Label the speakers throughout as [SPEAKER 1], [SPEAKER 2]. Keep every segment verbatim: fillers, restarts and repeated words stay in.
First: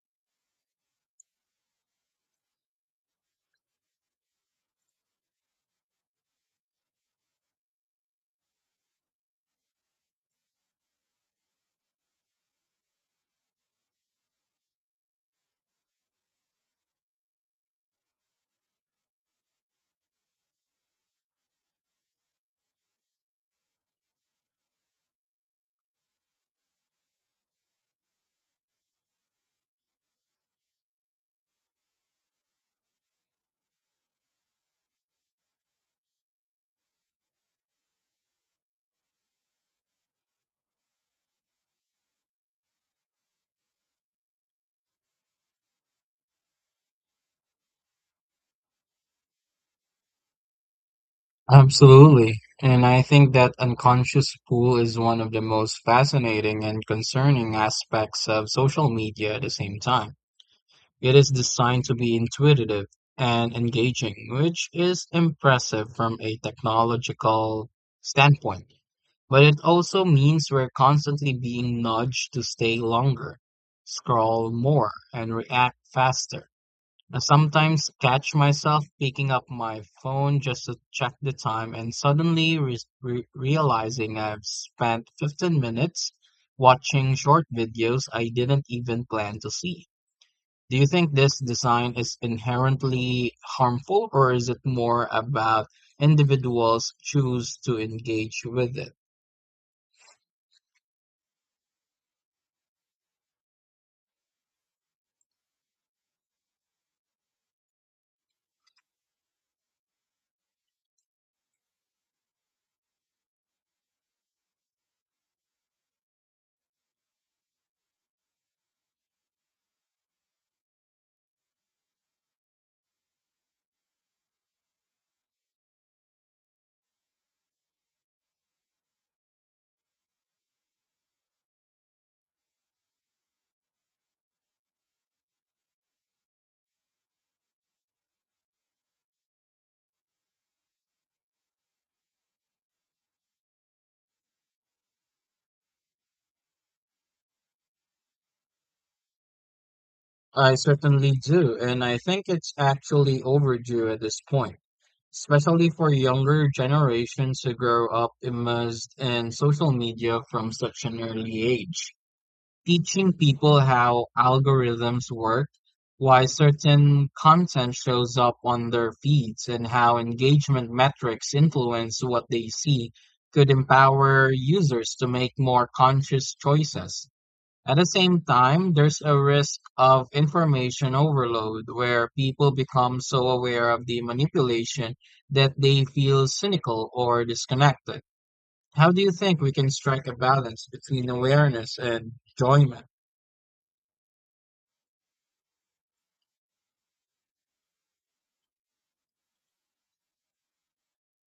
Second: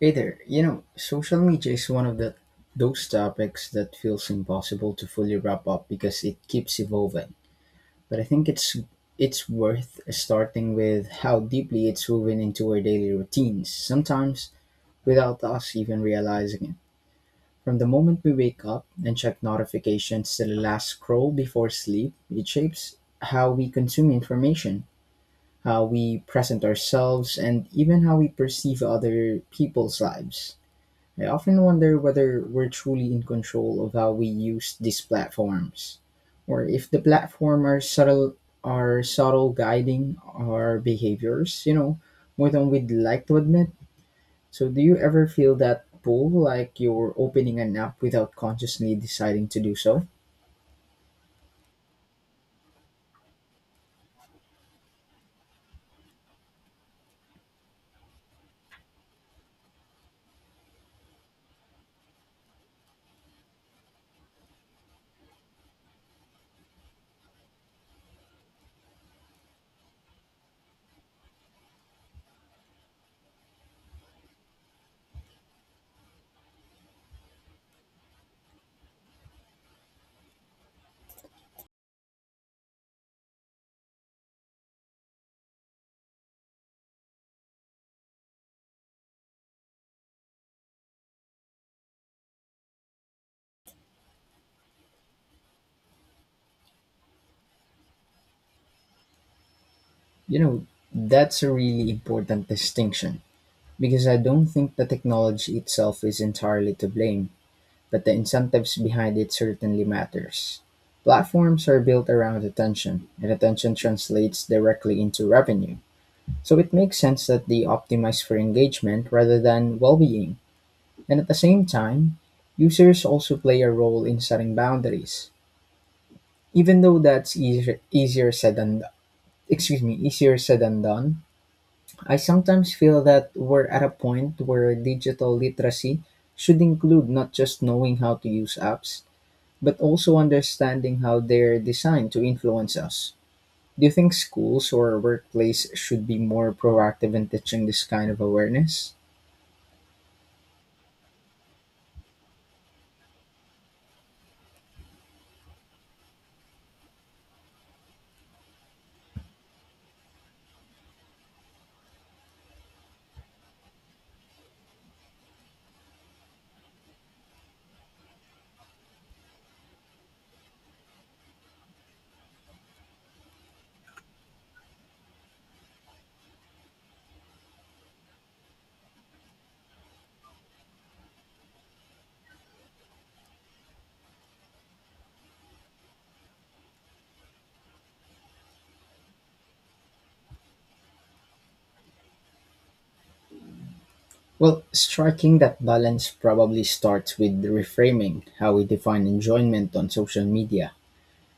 [SPEAKER 1] Hey there, you know, social media is one of the those topics that feels impossible to fully wrap up because it keeps evolving. But I think it's it's worth starting with how deeply it's woven into our daily routines, sometimes without us even realizing it. From the moment we wake up and check notifications to the last scroll before sleep, it shapes how we consume information, how we present ourselves, and even how we perceive other people's lives. I often wonder whether we're truly in control of how we use these platforms, or if the platform are subtle are subtle guiding our behaviors, you know, more than we'd like to admit. So do you ever feel that pull like you're opening an app without consciously deciding to do so?
[SPEAKER 2] Absolutely. And I think that unconscious pull is one of the most fascinating and concerning aspects of social media at the same time. It is designed to be intuitive and engaging, which is impressive from a technological standpoint. But it also means we're constantly being nudged to stay longer, scroll more, and react faster. I sometimes catch myself picking up my phone just to check the time and suddenly re- re- realizing I've spent fifteen minutes watching short videos I didn't even plan to see. Do you think this design is inherently harmful, or is it more about individuals choose to engage with it?
[SPEAKER 1] You know, that's a really important distinction because I don't think the technology itself is entirely to blame, but the incentives behind it certainly matters. Platforms are built around attention, and attention translates directly into revenue. So it makes sense that they optimize for engagement rather than well being. And at the same time, users also play a role in setting boundaries. Even though that's easier, easier said than excuse me, easier said than done, I sometimes feel that we're at a point where digital literacy should include not just knowing how to use apps, but also understanding how they're designed to influence us. Do you think schools or workplace should be more proactive in teaching this kind of awareness?
[SPEAKER 2] I certainly do, and I think it's actually overdue at this point, especially for younger generations who grow up immersed in social media from such an early age. Teaching people how algorithms work, why certain content shows up on their feeds, and how engagement metrics influence what they see could empower users to make more conscious choices. At the same time, there's a risk of information overload where people become so aware of the manipulation that they feel cynical or disconnected. How do you think we can strike a balance between awareness and enjoyment?
[SPEAKER 1] Well, striking that balance probably starts with reframing how we define enjoyment on social media.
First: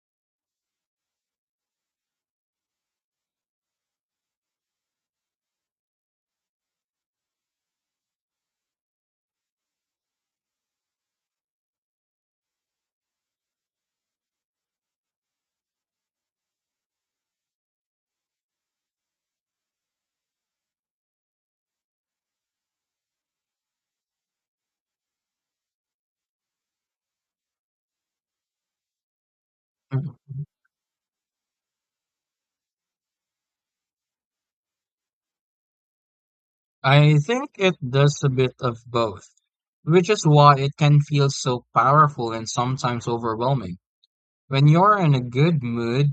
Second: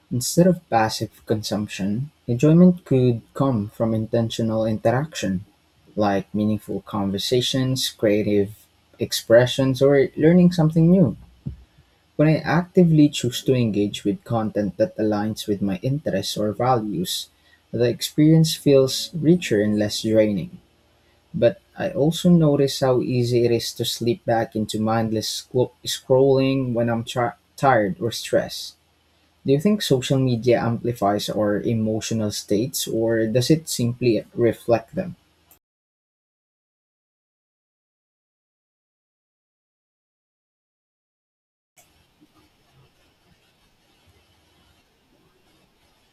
[SPEAKER 1] Instead of passive consumption, enjoyment could come from intentional interaction, like meaningful conversations, creative expressions, or learning something new. When I actively choose to engage with content that aligns with my interests or values, the experience feels richer and less draining. But I also notice how easy it is to slip back into mindless scro- scrolling when I'm tra- tired or stressed. Do you think social media amplifies our emotional states, or does it simply reflect them?
[SPEAKER 2] I think it does a bit of both, which is why it can feel so powerful and sometimes overwhelming. When you're in a good mood,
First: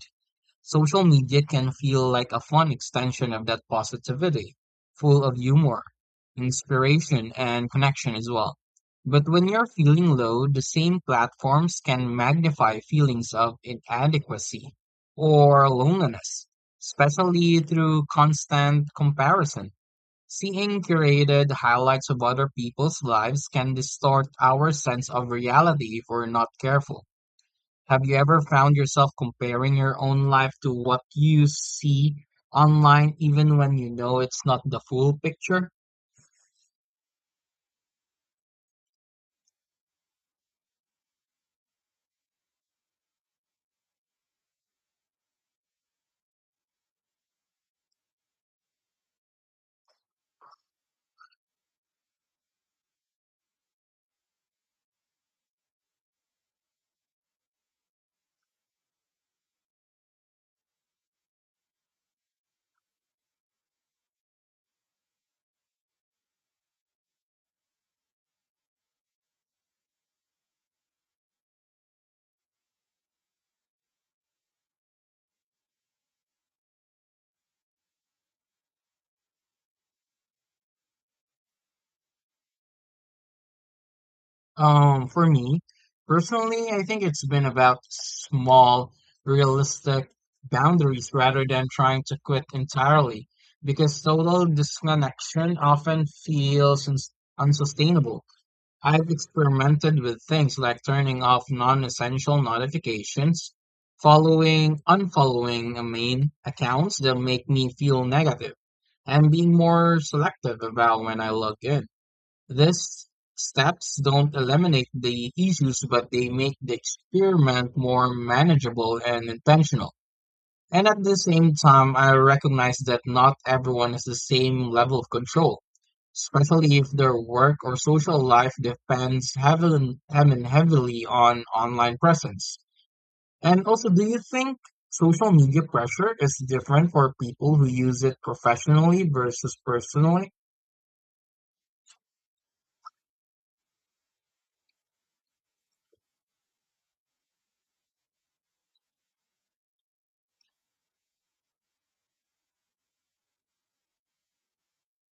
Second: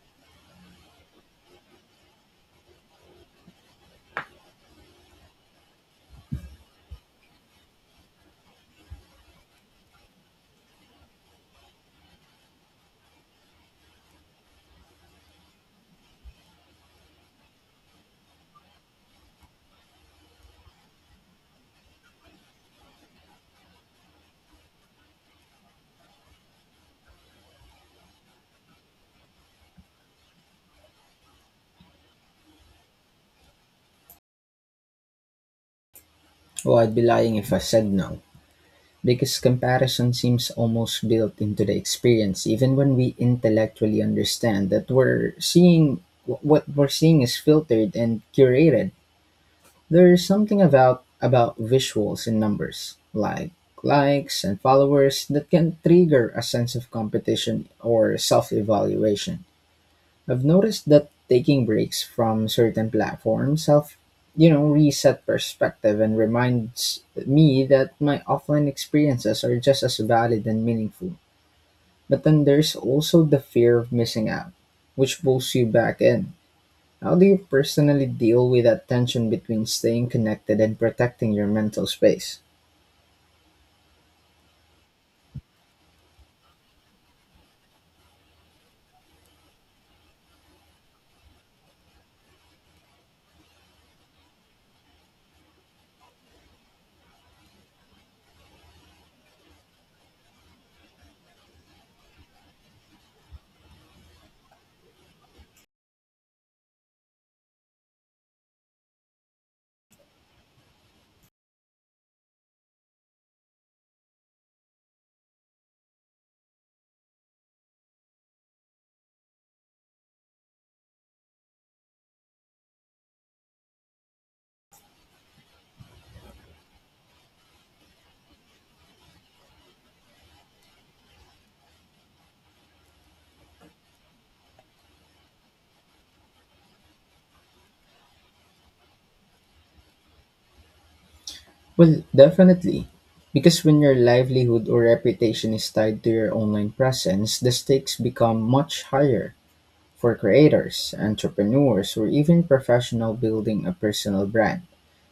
[SPEAKER 2] social media can feel like a fun extension of that positivity, full of humor, inspiration, and connection as well. But when you're feeling low, the same platforms can magnify feelings of inadequacy or loneliness, especially through constant comparison. Seeing curated highlights of other people's lives can distort our sense of reality if we're not careful. Have you ever found yourself comparing your own life to what you see online, even when you know it's not the full picture?
[SPEAKER 1] Oh, I'd be lying if I said no. Because comparison seems almost built into the experience, even when we intellectually understand that we're seeing what we're seeing is filtered and curated. There's something about about visuals and numbers, like likes and followers, that can trigger a sense of competition or self-evaluation. I've noticed that taking breaks from certain platforms help, you know, reset perspective and reminds me that my offline experiences are just as valid and meaningful. But then there's also the fear of missing out, which pulls you back in. How do you personally deal with that tension between staying connected and protecting your mental space?
[SPEAKER 2] Um, for me, personally, I think it's been about small, realistic boundaries rather than trying to quit entirely, because total disconnection often feels uns unsustainable. I've experimented with things like turning off non-essential notifications, following, unfollowing uh, main accounts that make me feel negative, and being more selective about when I log in. These steps don't eliminate the issues, but they make the experiment more manageable and intentional. And at the same time, I recognize that not everyone has the same level of control, especially if their work or social life depends heavily, I mean, heavily on online presence. And also, do you think social media pressure is different for people who use it professionally versus personally?
[SPEAKER 1] Well, definitely. Because when your livelihood or reputation is tied to your online presence, the stakes become much higher. For creators, entrepreneurs, or even professionals building a personal brand,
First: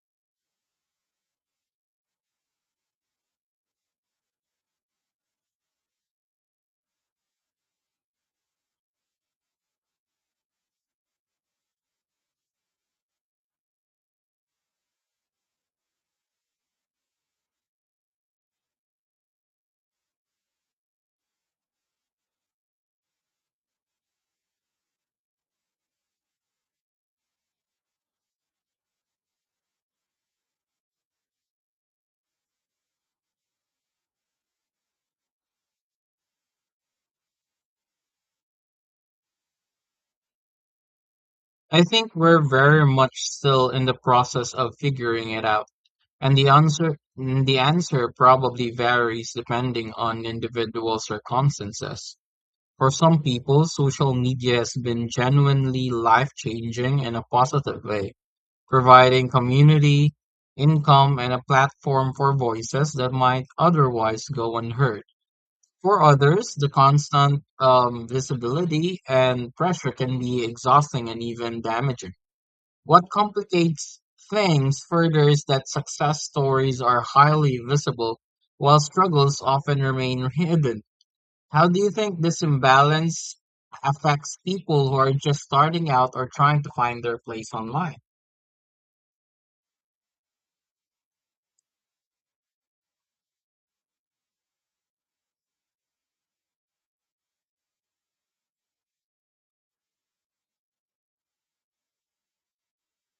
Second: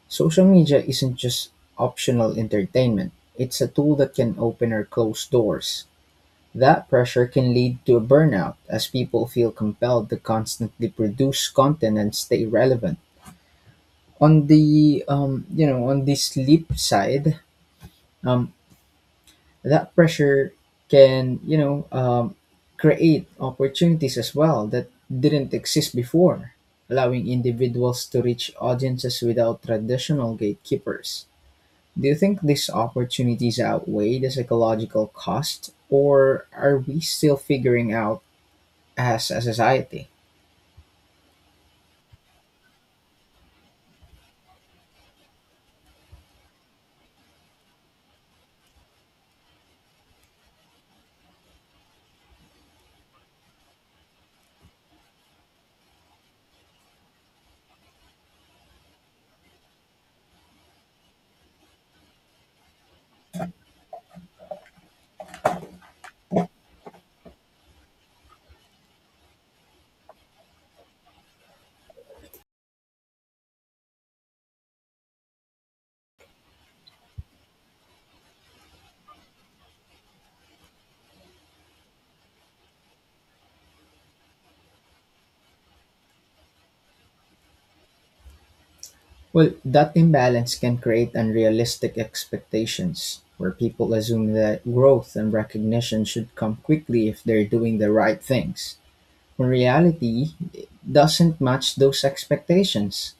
[SPEAKER 1] social media isn't just optional entertainment. It's a tool that can open or close doors. That pressure can lead to a burnout as people feel compelled to constantly produce content and stay relevant. On the um, you know, on the sleep side, um, that pressure can, you know um, create opportunities as well that didn't exist before, allowing individuals to reach audiences without traditional gatekeepers. Do you think these opportunities outweigh the psychological cost, or are we still figuring out as a society?
[SPEAKER 2] I think we're very much still in the process of figuring it out, and the answer mm, the answer probably varies depending on individual circumstances. For some people, social media has been genuinely life-changing in a positive way, providing community, income, and a platform for voices that might otherwise go unheard. For others, the constant um, visibility and pressure can be exhausting and even damaging. What complicates things further is that success stories are highly visible, while struggles often remain hidden. How do you think this imbalance affects people who are just starting out or trying to find their place online?
[SPEAKER 1] Well, that imbalance can create unrealistic expectations where people assume that growth and recognition should come quickly if they're doing the right things. Reality doesn't match those expectations.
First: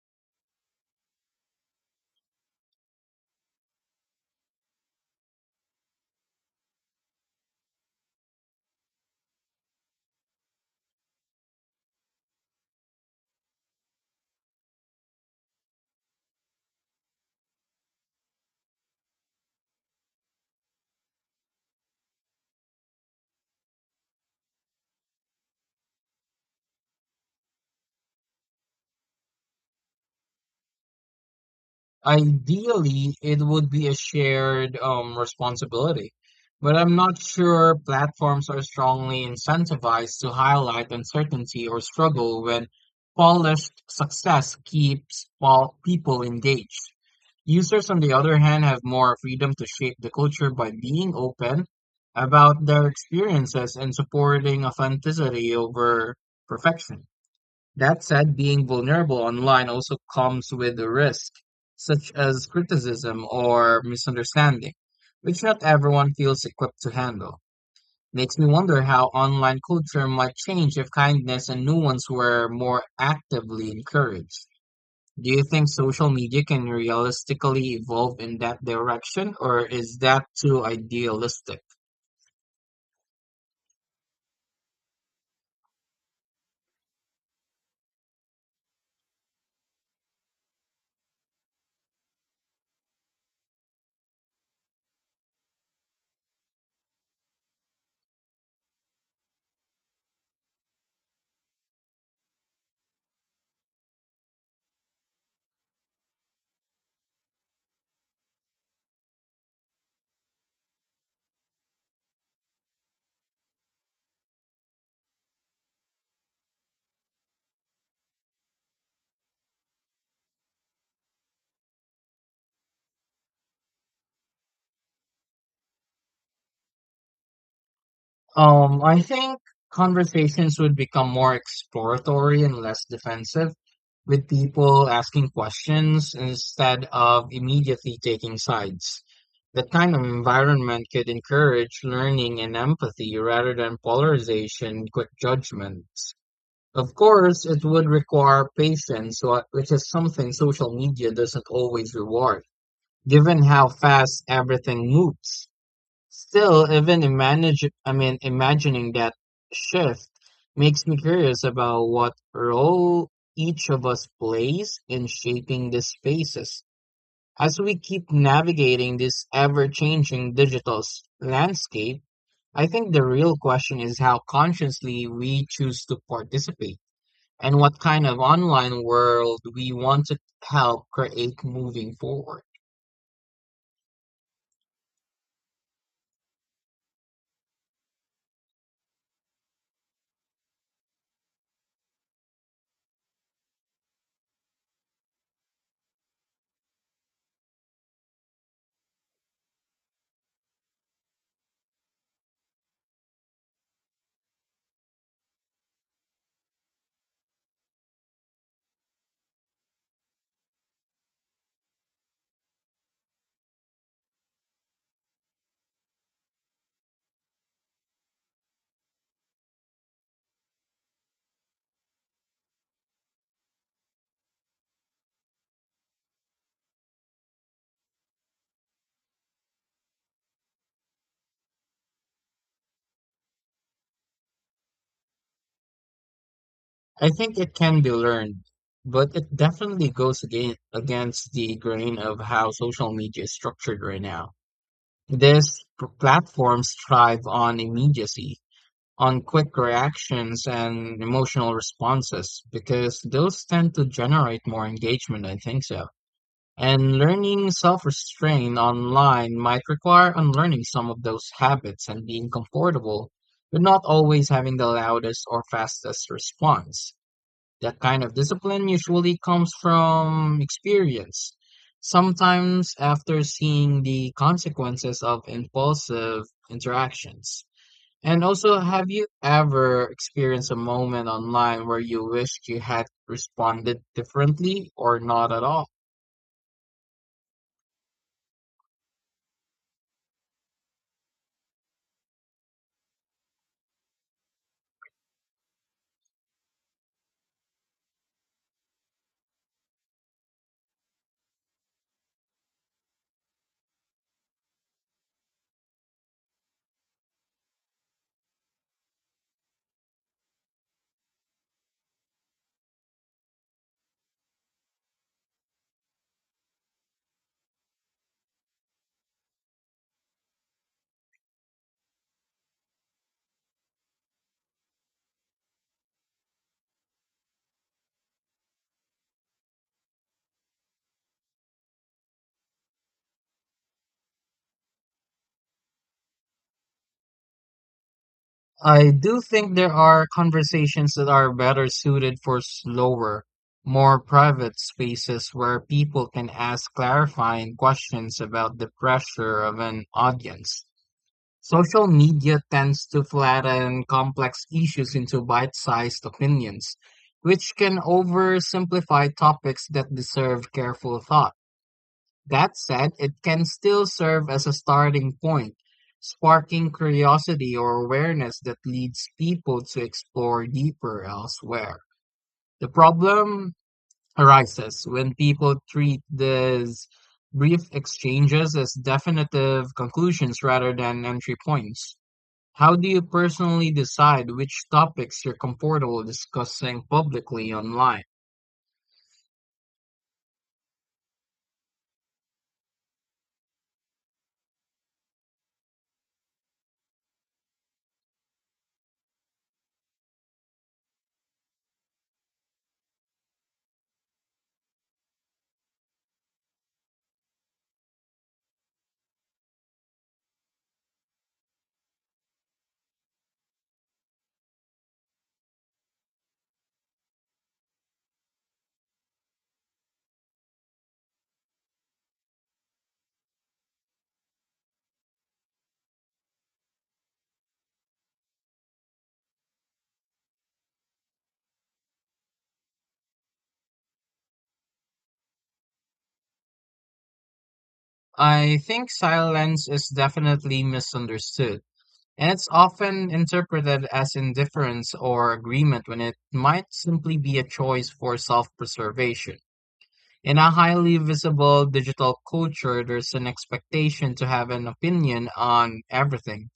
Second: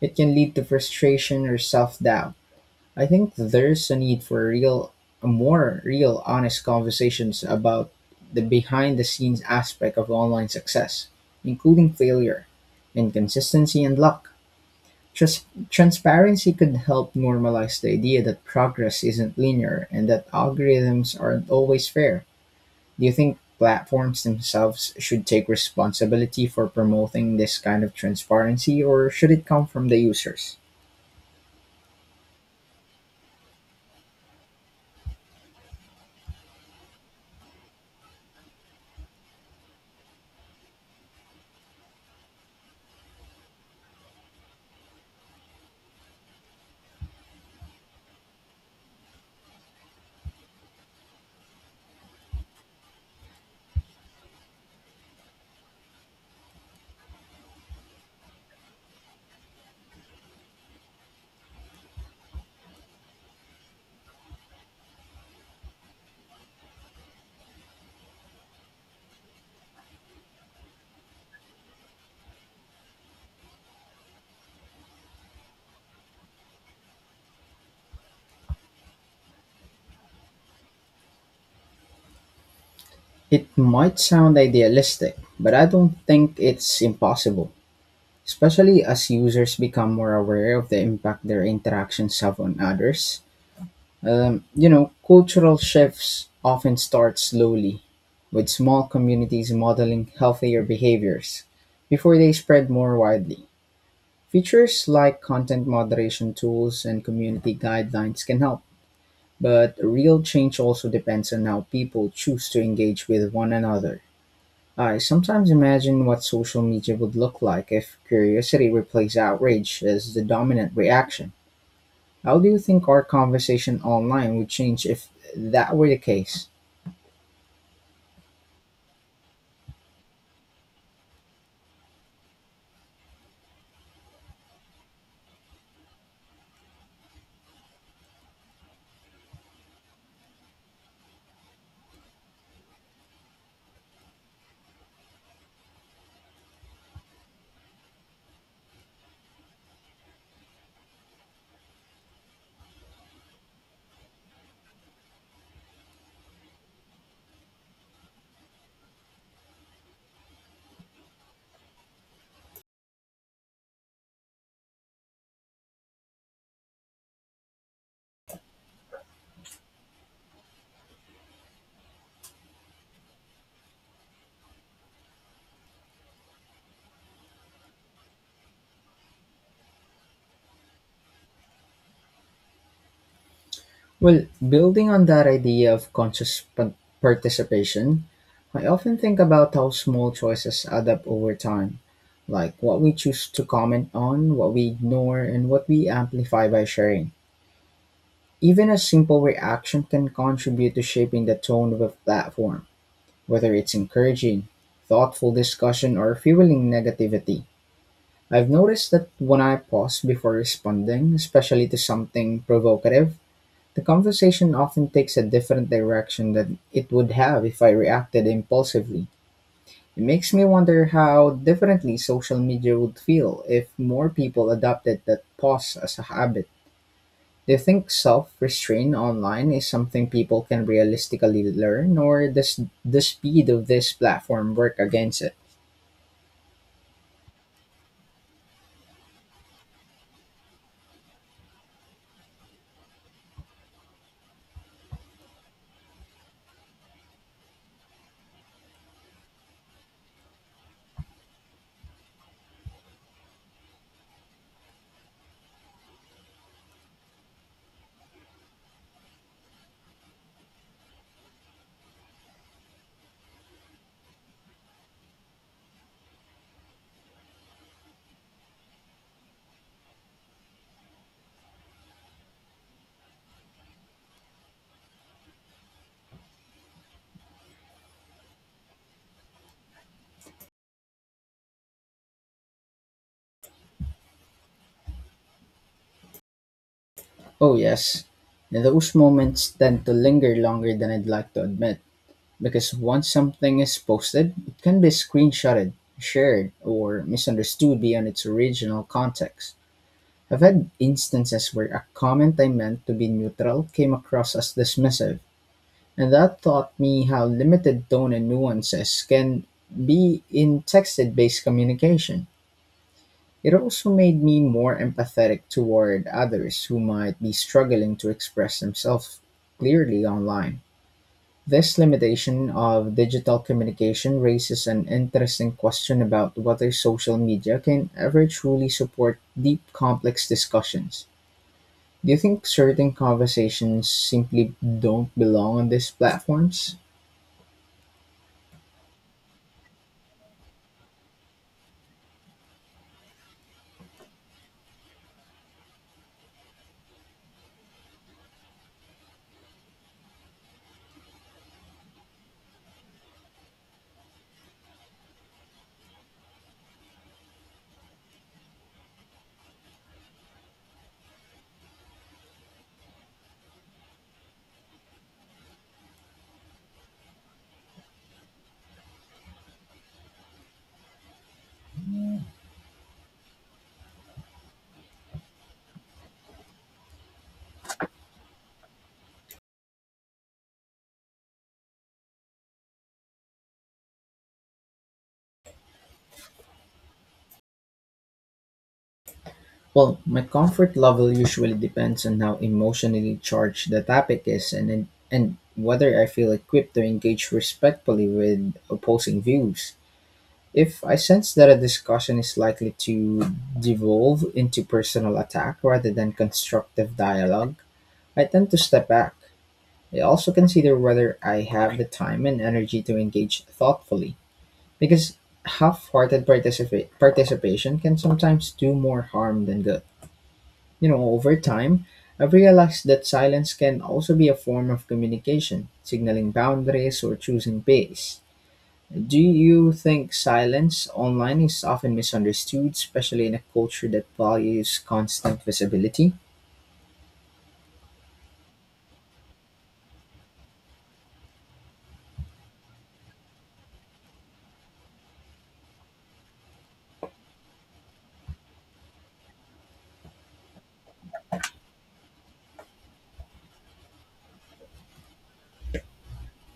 [SPEAKER 1] It can lead to frustration or self doubt. I think there's a need for real, more real, honest conversations about the behind the scenes aspect of online success, including failure, inconsistency, and luck. Trans- transparency could help normalize the idea that progress isn't linear and that algorithms aren't always fair. Do you think platforms themselves should take responsibility for promoting this kind of transparency, or should it come from the users?
[SPEAKER 2] Ideally, it would be a shared um, responsibility, but I'm not sure platforms are strongly incentivized to highlight uncertainty or struggle when polished success keeps pol- people engaged. Users, on the other hand, have more freedom to shape the culture by being open about their experiences and supporting authenticity over perfection. That said, being vulnerable online also comes with a risk, such as criticism or misunderstanding, which not everyone feels equipped to handle. Makes me wonder how online culture might change if kindness and nuance were more actively encouraged. Do you think social media can realistically evolve in that direction, or is that too idealistic?
[SPEAKER 1] It might sound idealistic, but I don't think it's impossible, especially as users become more aware of the impact their interactions have on others. Um, you know, cultural shifts often start slowly, with small communities modeling healthier behaviors before they spread more widely. Features like content moderation tools and community guidelines can help, but real change also depends on how people choose to engage with one another. I sometimes imagine what social media would look like if curiosity replaced outrage as the dominant reaction. How do you think our conversation online would change if that were the case?
[SPEAKER 2] Um, I think conversations would become more exploratory and less defensive, with people asking questions instead of immediately taking sides. That kind of environment could encourage learning and empathy rather than polarization and quick judgments. Of course, it would require patience, wha- which is something social media doesn't always reward, given how fast everything moves. Still, even manage I mean, imagining that shift makes me curious about what role each of us plays in shaping these spaces. As we keep navigating this ever-changing digital s- landscape, I think the real question is how consciously we choose to participate and what kind of online world we want to help create moving forward.
[SPEAKER 1] Well, building on that idea of conscious pa- participation, I often think about how small choices add up over time, like what we choose to comment on, what we ignore, and what we amplify by sharing. Even a simple reaction can contribute to shaping the tone of a platform, whether it's encouraging, thoughtful discussion, or fueling negativity. I've noticed that when I pause before responding, especially to something provocative, the conversation often takes a different direction than it would have if I reacted impulsively. It makes me wonder how differently social media would feel if more people adopted that pause as a habit. Do you think self restraint online is something people can realistically learn, or does the speed of this platform work against it?
[SPEAKER 2] I think it can be learned, but it definitely goes again against the grain of how social media is structured right now. These p- platforms thrive on immediacy, on quick reactions and emotional responses because those tend to generate more engagement, I think so. And learning self-restraint online might require unlearning some of those habits and being comfortable, but not always having the loudest or fastest response. That kind of discipline usually comes from experience. Sometimes after seeing the consequences of impulsive interactions. And also, have you ever experienced a moment online where you wished you had responded differently or not at all?
[SPEAKER 1] Oh, yes. Those moments tend to linger longer than I'd like to admit. Because once something is posted, it can be screenshotted, shared, or misunderstood beyond its original context. I've had instances where a comment I meant to be neutral came across as dismissive, and that taught me how limited tone and nuances can be in texted based communication. It also made me more empathetic toward others who might be struggling to express themselves clearly online. This limitation of digital communication raises an interesting question about whether social media can ever truly support deep, complex discussions. Do you think certain conversations simply don't belong on these platforms?
[SPEAKER 2] I do think there are conversations that are better suited for slower, more private spaces where people can ask clarifying questions about the pressure of an audience. Social media tends to flatten complex issues into bite sized opinions, which can oversimplify topics that deserve careful thought. That said, it can still serve as a starting point, sparking curiosity or awareness that leads people to explore deeper elsewhere. The problem arises when people treat these brief exchanges as definitive conclusions rather than entry points. How do you personally decide which topics you're comfortable discussing publicly online?
[SPEAKER 1] Well, my comfort level usually depends on how emotionally charged the topic is and, and whether I feel equipped to engage respectfully with opposing views. If I sense that a discussion is likely to devolve into personal attack rather than constructive dialogue, I tend to step back. I also consider whether I have the time and energy to engage thoughtfully, because half hearted participa- participation can sometimes do more harm than good. You know, over time, I've realized that silence can also be a form of communication, signaling boundaries or choosing pace. Do you think silence online is often misunderstood, especially in a culture that values constant visibility?
[SPEAKER 2] I think silence is definitely misunderstood, and it's often interpreted as indifference or agreement when it might simply be a choice for self preservation. In a highly visible digital culture, there's an expectation to have an opinion on everything,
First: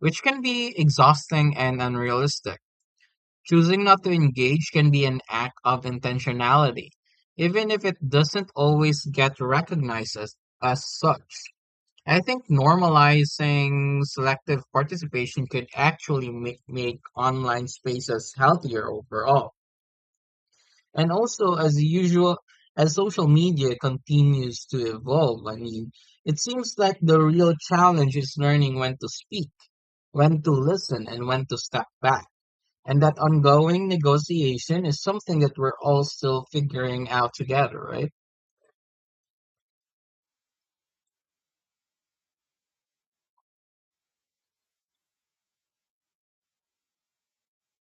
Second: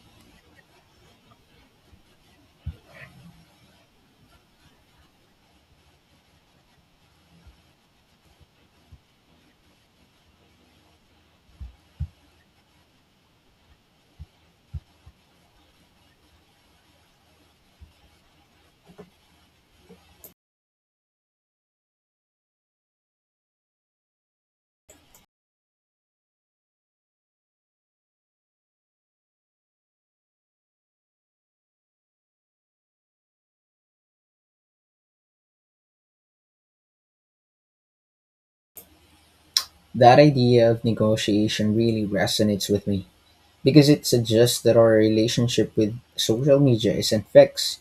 [SPEAKER 2] which can be exhausting and unrealistic. Choosing not to engage can be an act of intentionality, even if it doesn't always get recognized as, as such. I think normalizing selective participation could actually make, make online spaces healthier overall. And also, as usual, as social media continues to evolve, I mean, it seems like the real challenge is learning when to speak, when to listen, and when to step back. And that ongoing negotiation is something that we're all still figuring out together, right?
[SPEAKER 1] That idea of negotiation really resonates with me because it suggests that our relationship with social media isn't fixed,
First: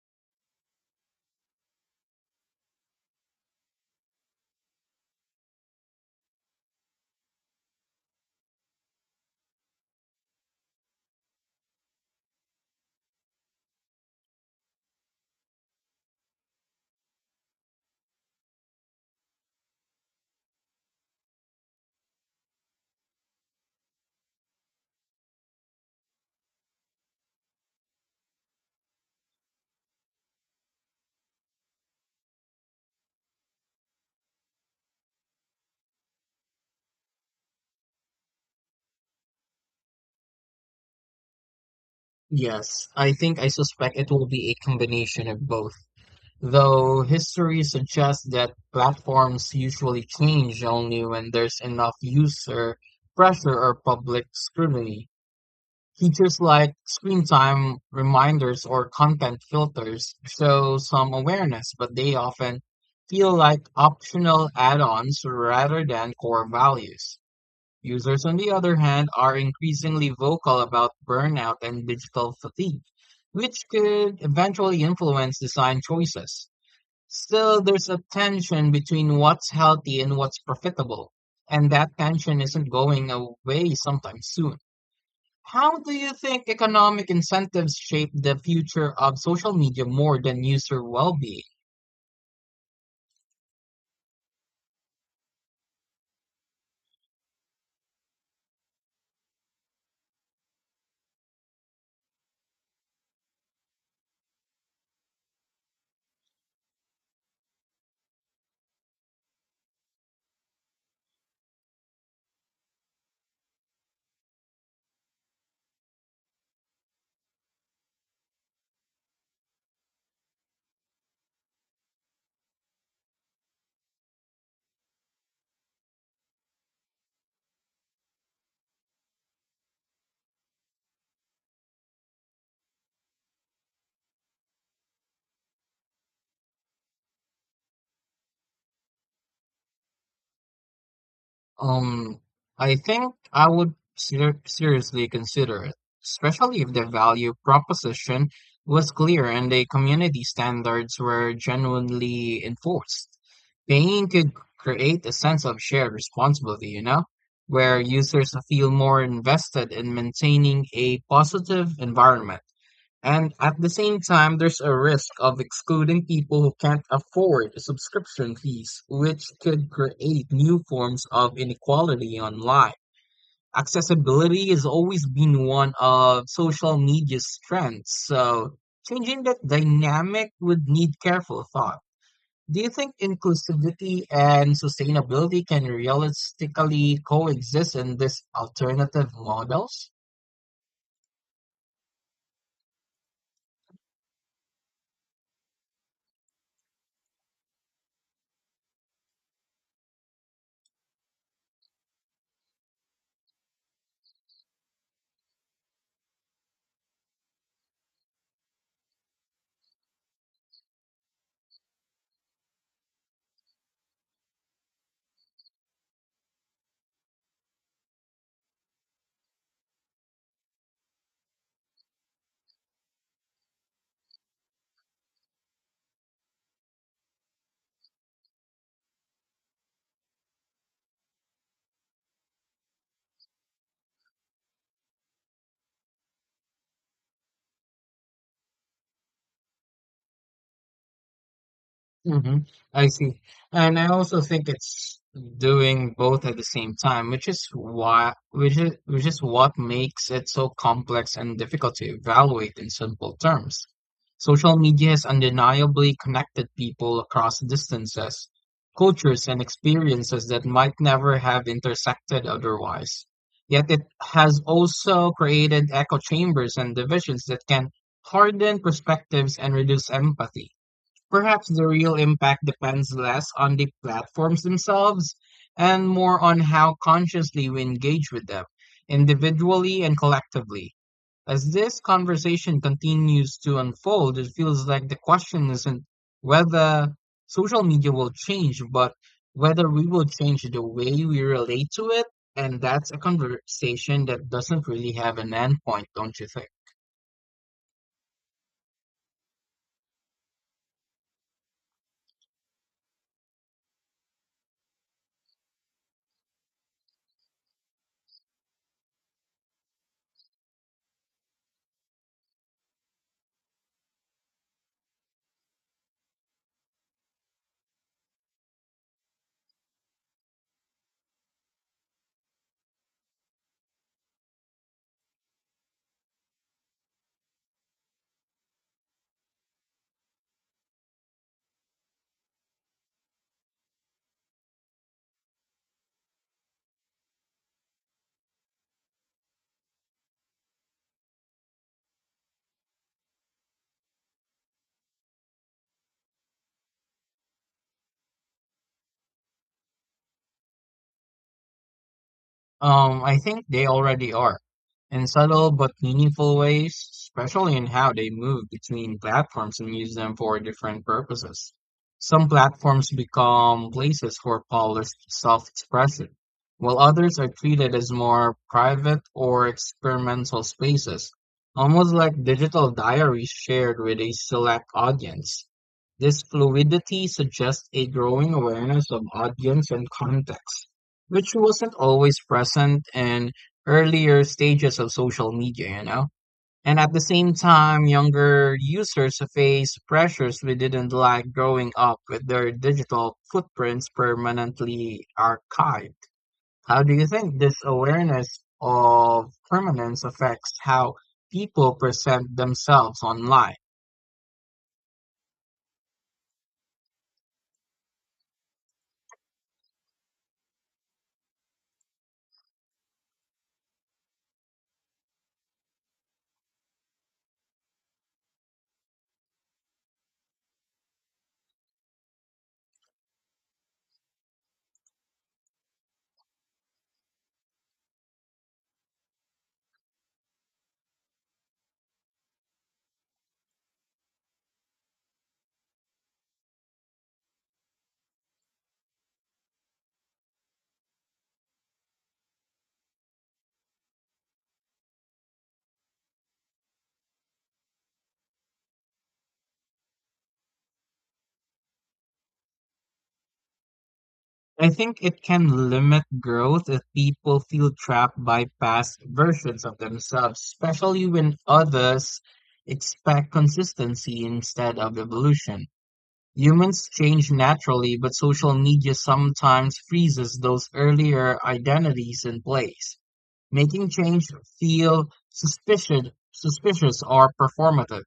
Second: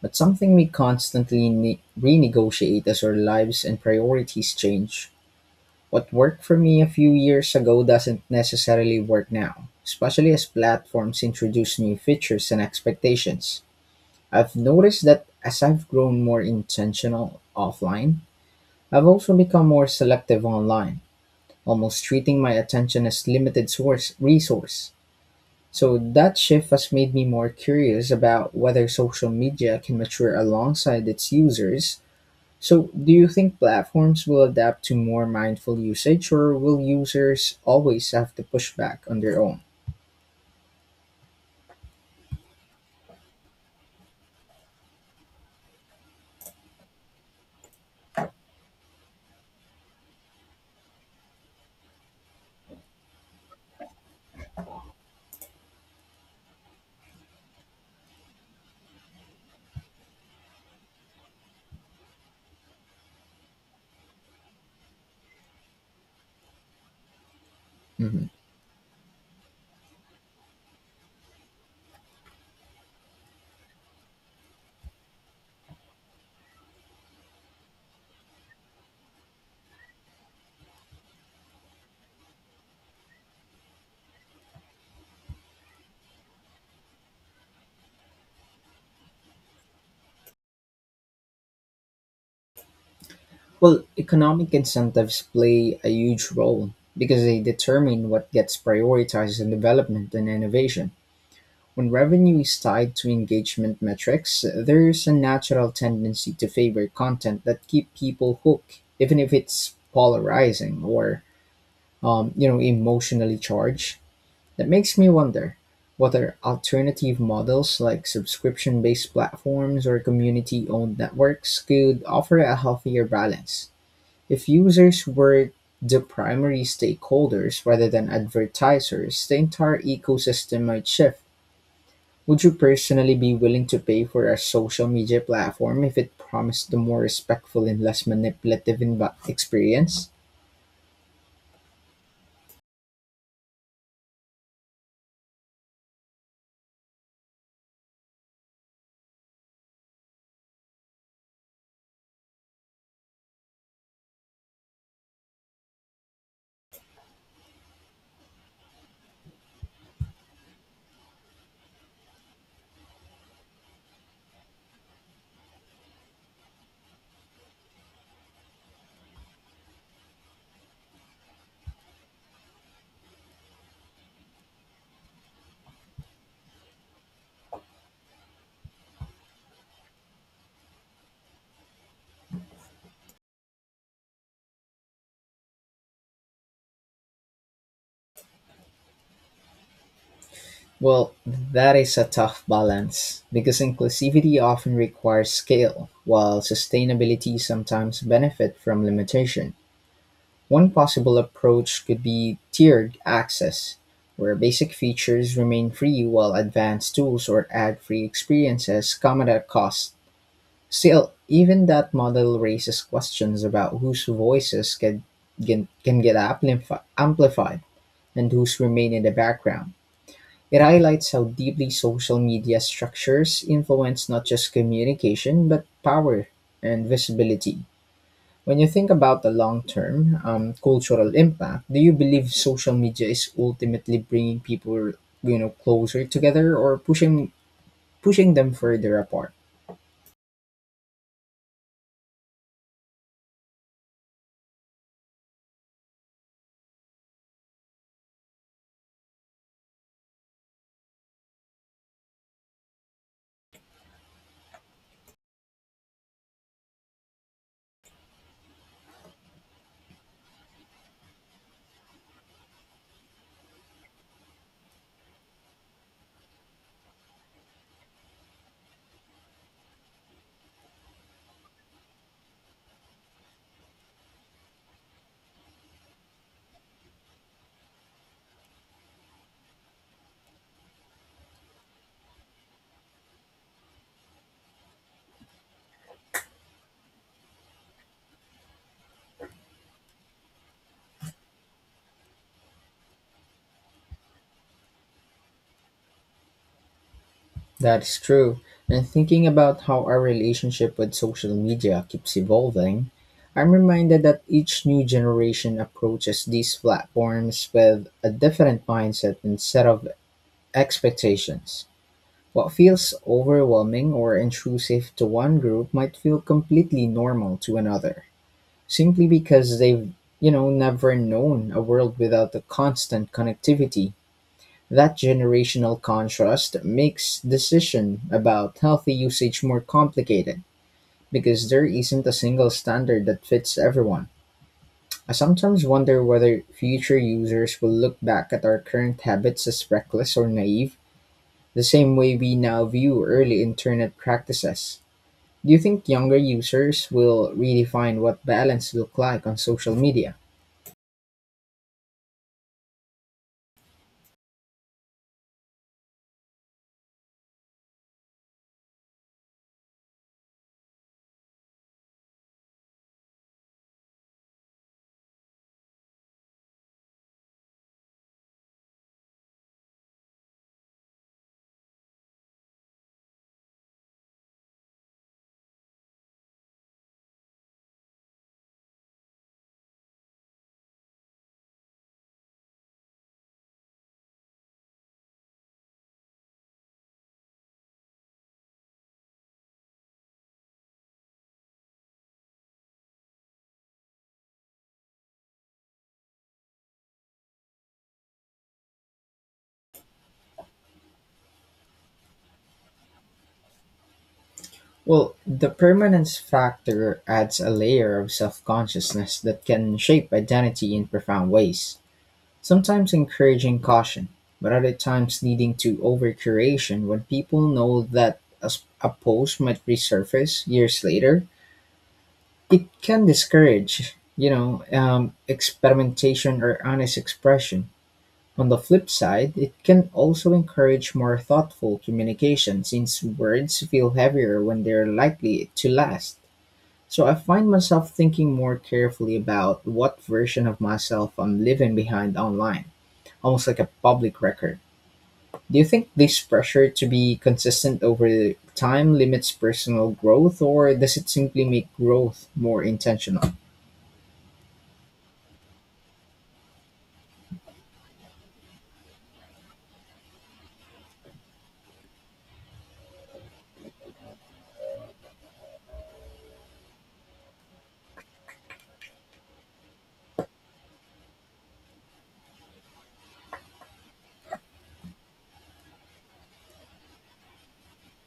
[SPEAKER 1] but something we constantly ne- renegotiate as our lives and priorities change. What worked for me a few years ago doesn't necessarily work now, especially as platforms introduce new features and expectations. I've noticed that as I've grown more intentional offline, I've also become more selective online, almost treating my attention as limited source resource. So that shift has made me more curious about whether social media can mature alongside its users. So do you think platforms will adapt to more mindful usage, or will users always have to push back on their own?
[SPEAKER 2] Yes, I think I suspect it will be a combination of both. Though history suggests that platforms usually change only when there's enough user pressure or public scrutiny. Features like screen time reminders or content filters show some awareness, but they often feel like optional add ons rather than core values. Users,
[SPEAKER 1] Mhm.
[SPEAKER 2] on the other hand, are increasingly vocal about burnout and digital fatigue, which could eventually influence design choices. Still, there's a tension between what's healthy and what's profitable, and that tension isn't going away sometime soon. How do you think economic incentives shape the future of social media more than user well being?
[SPEAKER 1] Well, economic incentives play a huge role because they determine what gets prioritized in development and innovation. When revenue is tied to engagement metrics, there's a natural tendency to favor content that keep people hooked, even if it's polarizing or um, you know, emotionally charged. That makes me wonder whether alternative models like subscription-based platforms or community-owned networks could offer a healthier balance. If users were the primary stakeholders rather than advertisers, the entire ecosystem might shift. Would you personally be willing to pay for a social media platform if it promised a more respectful and less manipulative env- experience?
[SPEAKER 2] Um, I think I would ser- seriously consider it, especially if the value proposition was clear and the community standards were genuinely enforced. Paying could create a sense of shared responsibility, you know, where users feel more invested in maintaining a positive environment. And at the same time, there's a risk of excluding people who can't afford subscription fees, which could create new forms of inequality online. Accessibility has always been one of social media's strengths, so changing that dynamic would need careful thought. Do you think inclusivity and sustainability can realistically coexist in these alternative models?
[SPEAKER 1] Well, that is a tough balance because inclusivity often requires scale, while sustainability sometimes benefit from limitation. One possible approach could be tiered access, where basic features remain free while advanced tools or ad free experiences come at a cost. Still, even that model raises questions about whose voices can, can, can get amplifi- amplified and whose remain in the background. It highlights how deeply social media structures influence not just communication, but power and visibility. When you think about the long term um, cultural impact, do you believe social media is ultimately bringing people, you know, closer together or pushing pushing them further apart?
[SPEAKER 2] hmm I see. And I also think it's doing both at the same time, which is why, which is, which is what makes it so complex and difficult to evaluate in simple terms. Social media has undeniably connected people across distances, cultures, and experiences that might never have intersected otherwise. Yet it has also created echo chambers and divisions that can harden perspectives and reduce empathy. Perhaps the real impact depends less on the platforms themselves and more on how consciously we engage with them, individually and collectively. As this conversation continues to unfold, it feels like the question isn't whether social media will change, but whether we will change the way we relate to it. And that's a conversation that doesn't really have an end point, don't you think?
[SPEAKER 1] That's true. And thinking about how our relationship with social media keeps evolving, I'm reminded that each new generation approaches these platforms with a different mindset and set of expectations. What feels overwhelming or intrusive to one group might feel completely normal to another, simply because they've, you know, never known a world without the constant connectivity. That generational contrast makes decision about healthy usage more complicated because there isn't a single standard that fits everyone. I sometimes wonder whether future users will look back at our current habits as reckless or naive, the same way we now view early internet practices. Do you think younger users will redefine what balance look like on social media?
[SPEAKER 2] Um, I think they already are, in subtle but meaningful ways, especially in how they move between platforms and use them for different purposes. Some platforms become places for polished self-expression, while others are treated as more private or experimental spaces, almost like digital diaries shared with a select audience. This fluidity suggests a growing awareness of audience and context, which wasn't always present in earlier stages of social media, you know? And at the same time, younger users face pressures we didn't like growing up with, their digital footprints permanently archived. How do you think this awareness of permanence affects how people present themselves online?
[SPEAKER 1] Well, the permanence factor adds a layer of self-consciousness that can shape identity in profound ways, sometimes encouraging caution, but other times leading to over-curation when people know that a, s- a post might resurface years later. It can discourage, you know, um, experimentation or honest expression. On the flip side, it can also encourage more thoughtful communication since words feel heavier when they're likely to last. So I find myself thinking more carefully about what version of myself I'm leaving behind online, almost like a public record. Do you think this pressure to be consistent over time limits personal growth, or does it simply make growth more intentional?
[SPEAKER 2] I think it can limit growth if people feel trapped by past versions of themselves, especially when others expect consistency instead of evolution. Humans change naturally, but social media sometimes freezes those earlier identities in place, making change feel suspicious, suspicious or performative.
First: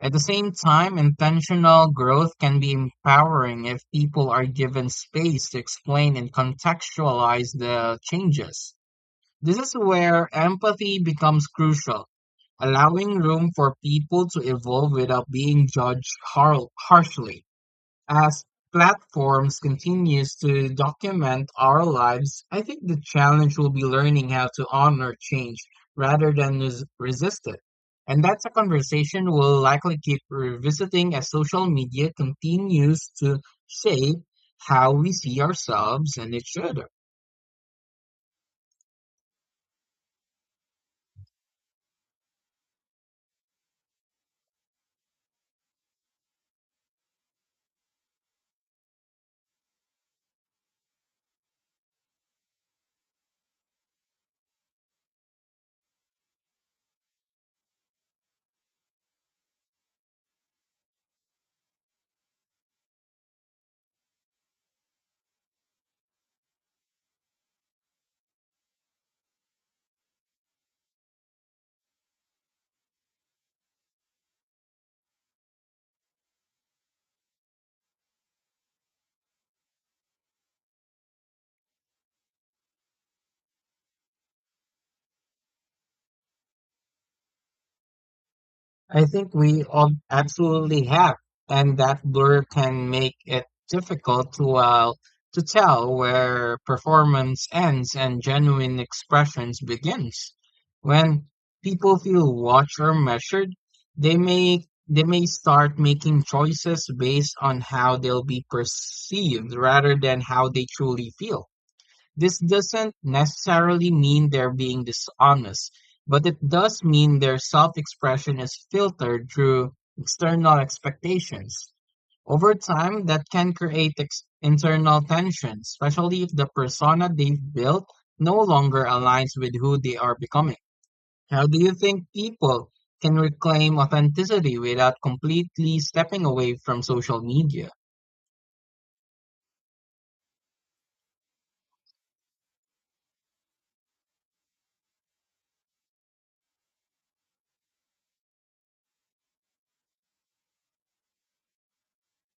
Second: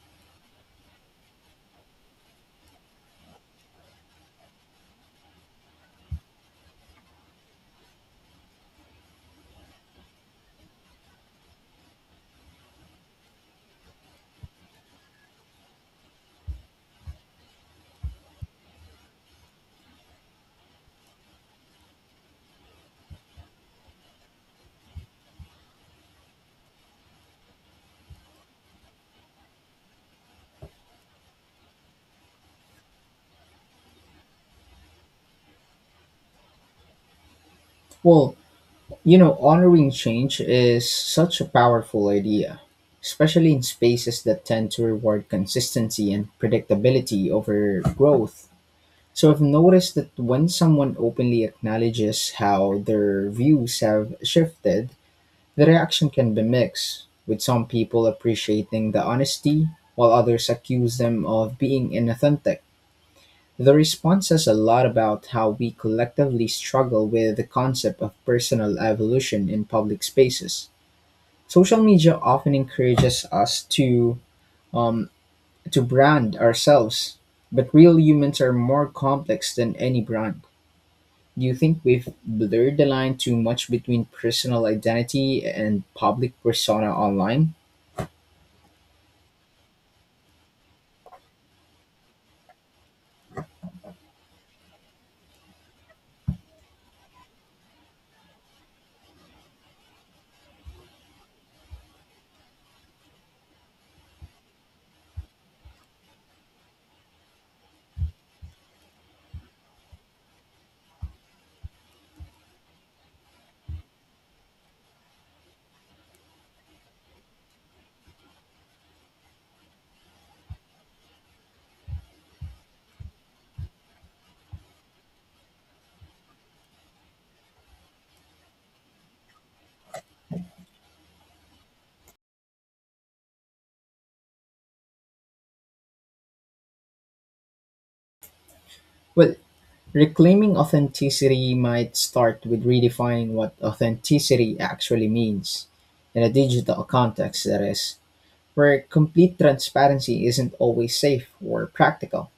[SPEAKER 2] At the same time, intentional growth can be empowering if people are given space to explain and contextualize the changes. This is where empathy becomes crucial, allowing room for people to evolve without being judged har- harshly. As platforms continues to document our lives, I think the challenge will be learning how to honor change rather than res- resist it. And that's a conversation we'll likely keep revisiting as social media continues to shape how we see ourselves and each other.
[SPEAKER 1] Well, you know, honoring change is such a powerful idea, especially in spaces that tend to reward consistency and predictability over growth. So I've noticed that when someone openly acknowledges how their views have shifted, the reaction can be mixed, with some people appreciating the honesty, while others accuse them of being inauthentic. The response says a lot about how we collectively struggle with the concept of personal evolution in public spaces. Social media often encourages us to um, to brand ourselves, but real humans are more complex than any brand. Do you think we've blurred the line too much between personal identity and public persona online?
[SPEAKER 2] I think we all absolutely have, and that blur can make it difficult to uh, to tell where performance ends and genuine expressions begins. When people feel watched or measured, they may they may start making choices based on how they'll be perceived rather than how they truly feel. This doesn't necessarily mean they're being dishonest, but it does mean their self-expression is filtered through external expectations. Over time, that can create ex- internal tension, especially if the persona they've built no longer aligns with who they are becoming. How do you think people can reclaim authenticity without completely stepping away from social media?
[SPEAKER 1] Well, reclaiming authenticity might start with redefining what authenticity actually means, in a digital context, that is, where complete transparency isn't always safe or practical.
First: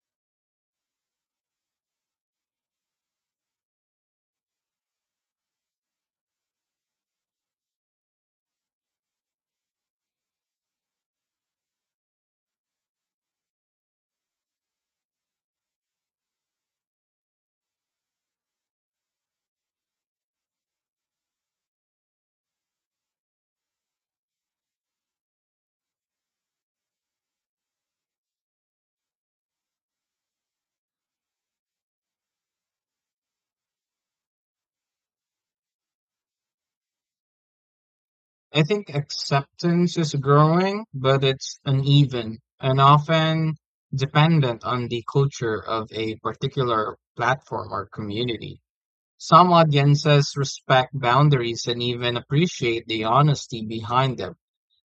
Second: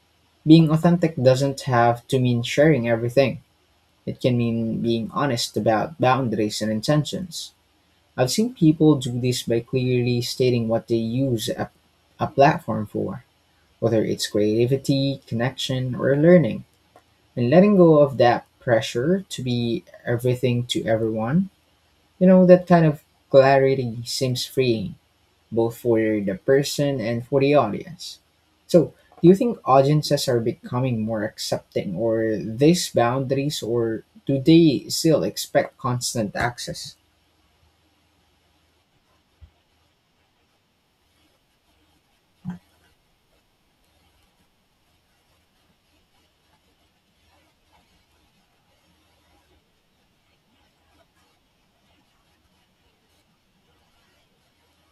[SPEAKER 1] Being authentic doesn't have to mean sharing everything, it can mean being honest about boundaries and intentions. I've seen people do this by clearly stating what they use a, a platform for, whether it's creativity, connection, or learning, and letting go of that pressure to be everything to everyone. You know, that kind of clarity seems freeing, both for the person and for the audience. So, do you think audiences are becoming more accepting or these boundaries, or do they still expect constant access?
[SPEAKER 2] I think acceptance is growing, but it's uneven and often dependent on the culture of a particular platform or community. Some audiences respect boundaries and even appreciate the honesty behind them,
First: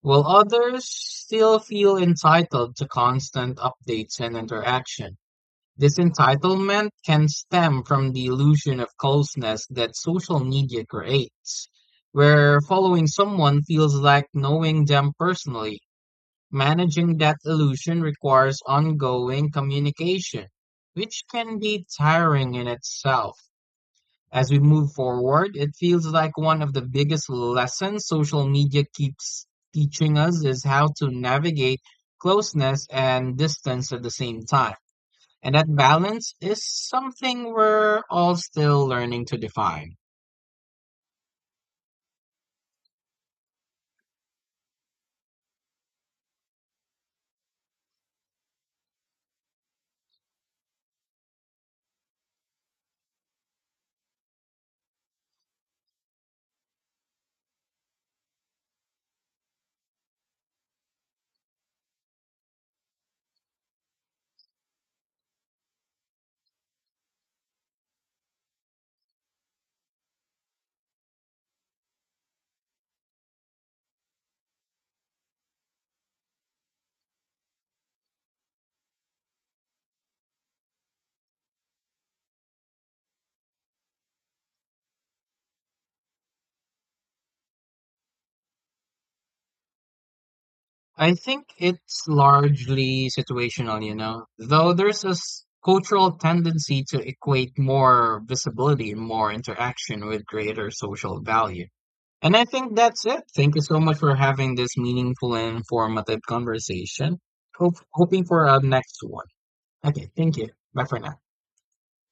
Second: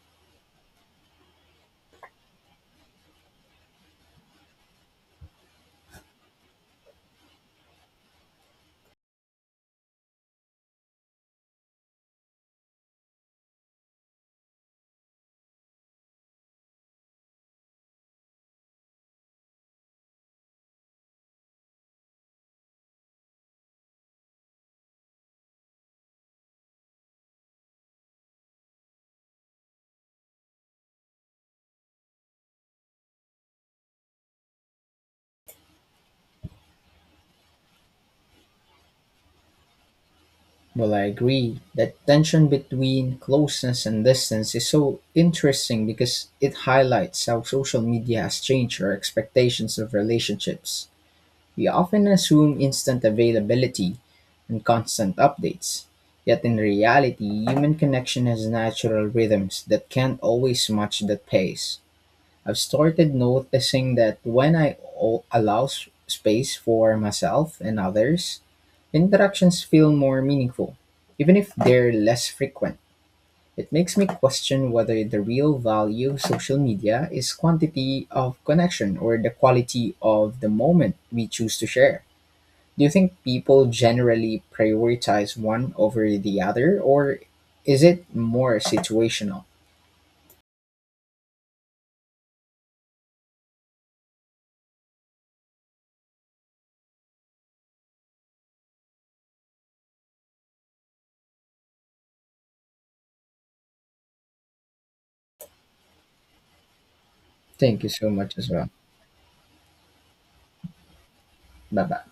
[SPEAKER 2] while others still feel entitled to constant updates and interaction. This entitlement can stem from the illusion of closeness that social media creates, where following someone feels like knowing them personally. Managing that illusion requires ongoing communication, which can be tiring in itself. As we move forward, it feels like one of the biggest lessons social media keeps teaching us is how to navigate closeness and distance at the same time. And that balance is something we're all still learning to define.
[SPEAKER 1] Well, I agree that tension between closeness and distance is so interesting because it highlights how social media has changed our expectations of relationships. We often assume instant availability and constant updates, yet in reality, human connection has natural rhythms that can't always match that pace. I've started noticing that when I o- allow s- space for myself and others, interactions feel more meaningful, even if they're less frequent. It makes me question whether the real value of social media is quantity of connection or the quality of the moment we choose to share. Do you think people generally prioritize one over the other, or is it more situational?
[SPEAKER 2] I think it's largely situational, you know, though there's this cultural tendency to equate more visibility and more interaction with greater social value. And I think that's it. Thank you so much for having this meaningful and informative conversation. Hope,
[SPEAKER 1] Thank you so
[SPEAKER 2] hoping
[SPEAKER 1] much
[SPEAKER 2] for
[SPEAKER 1] as
[SPEAKER 2] our
[SPEAKER 1] well.
[SPEAKER 2] next one. Okay, thank you. Bye for now.
[SPEAKER 1] Bye bye.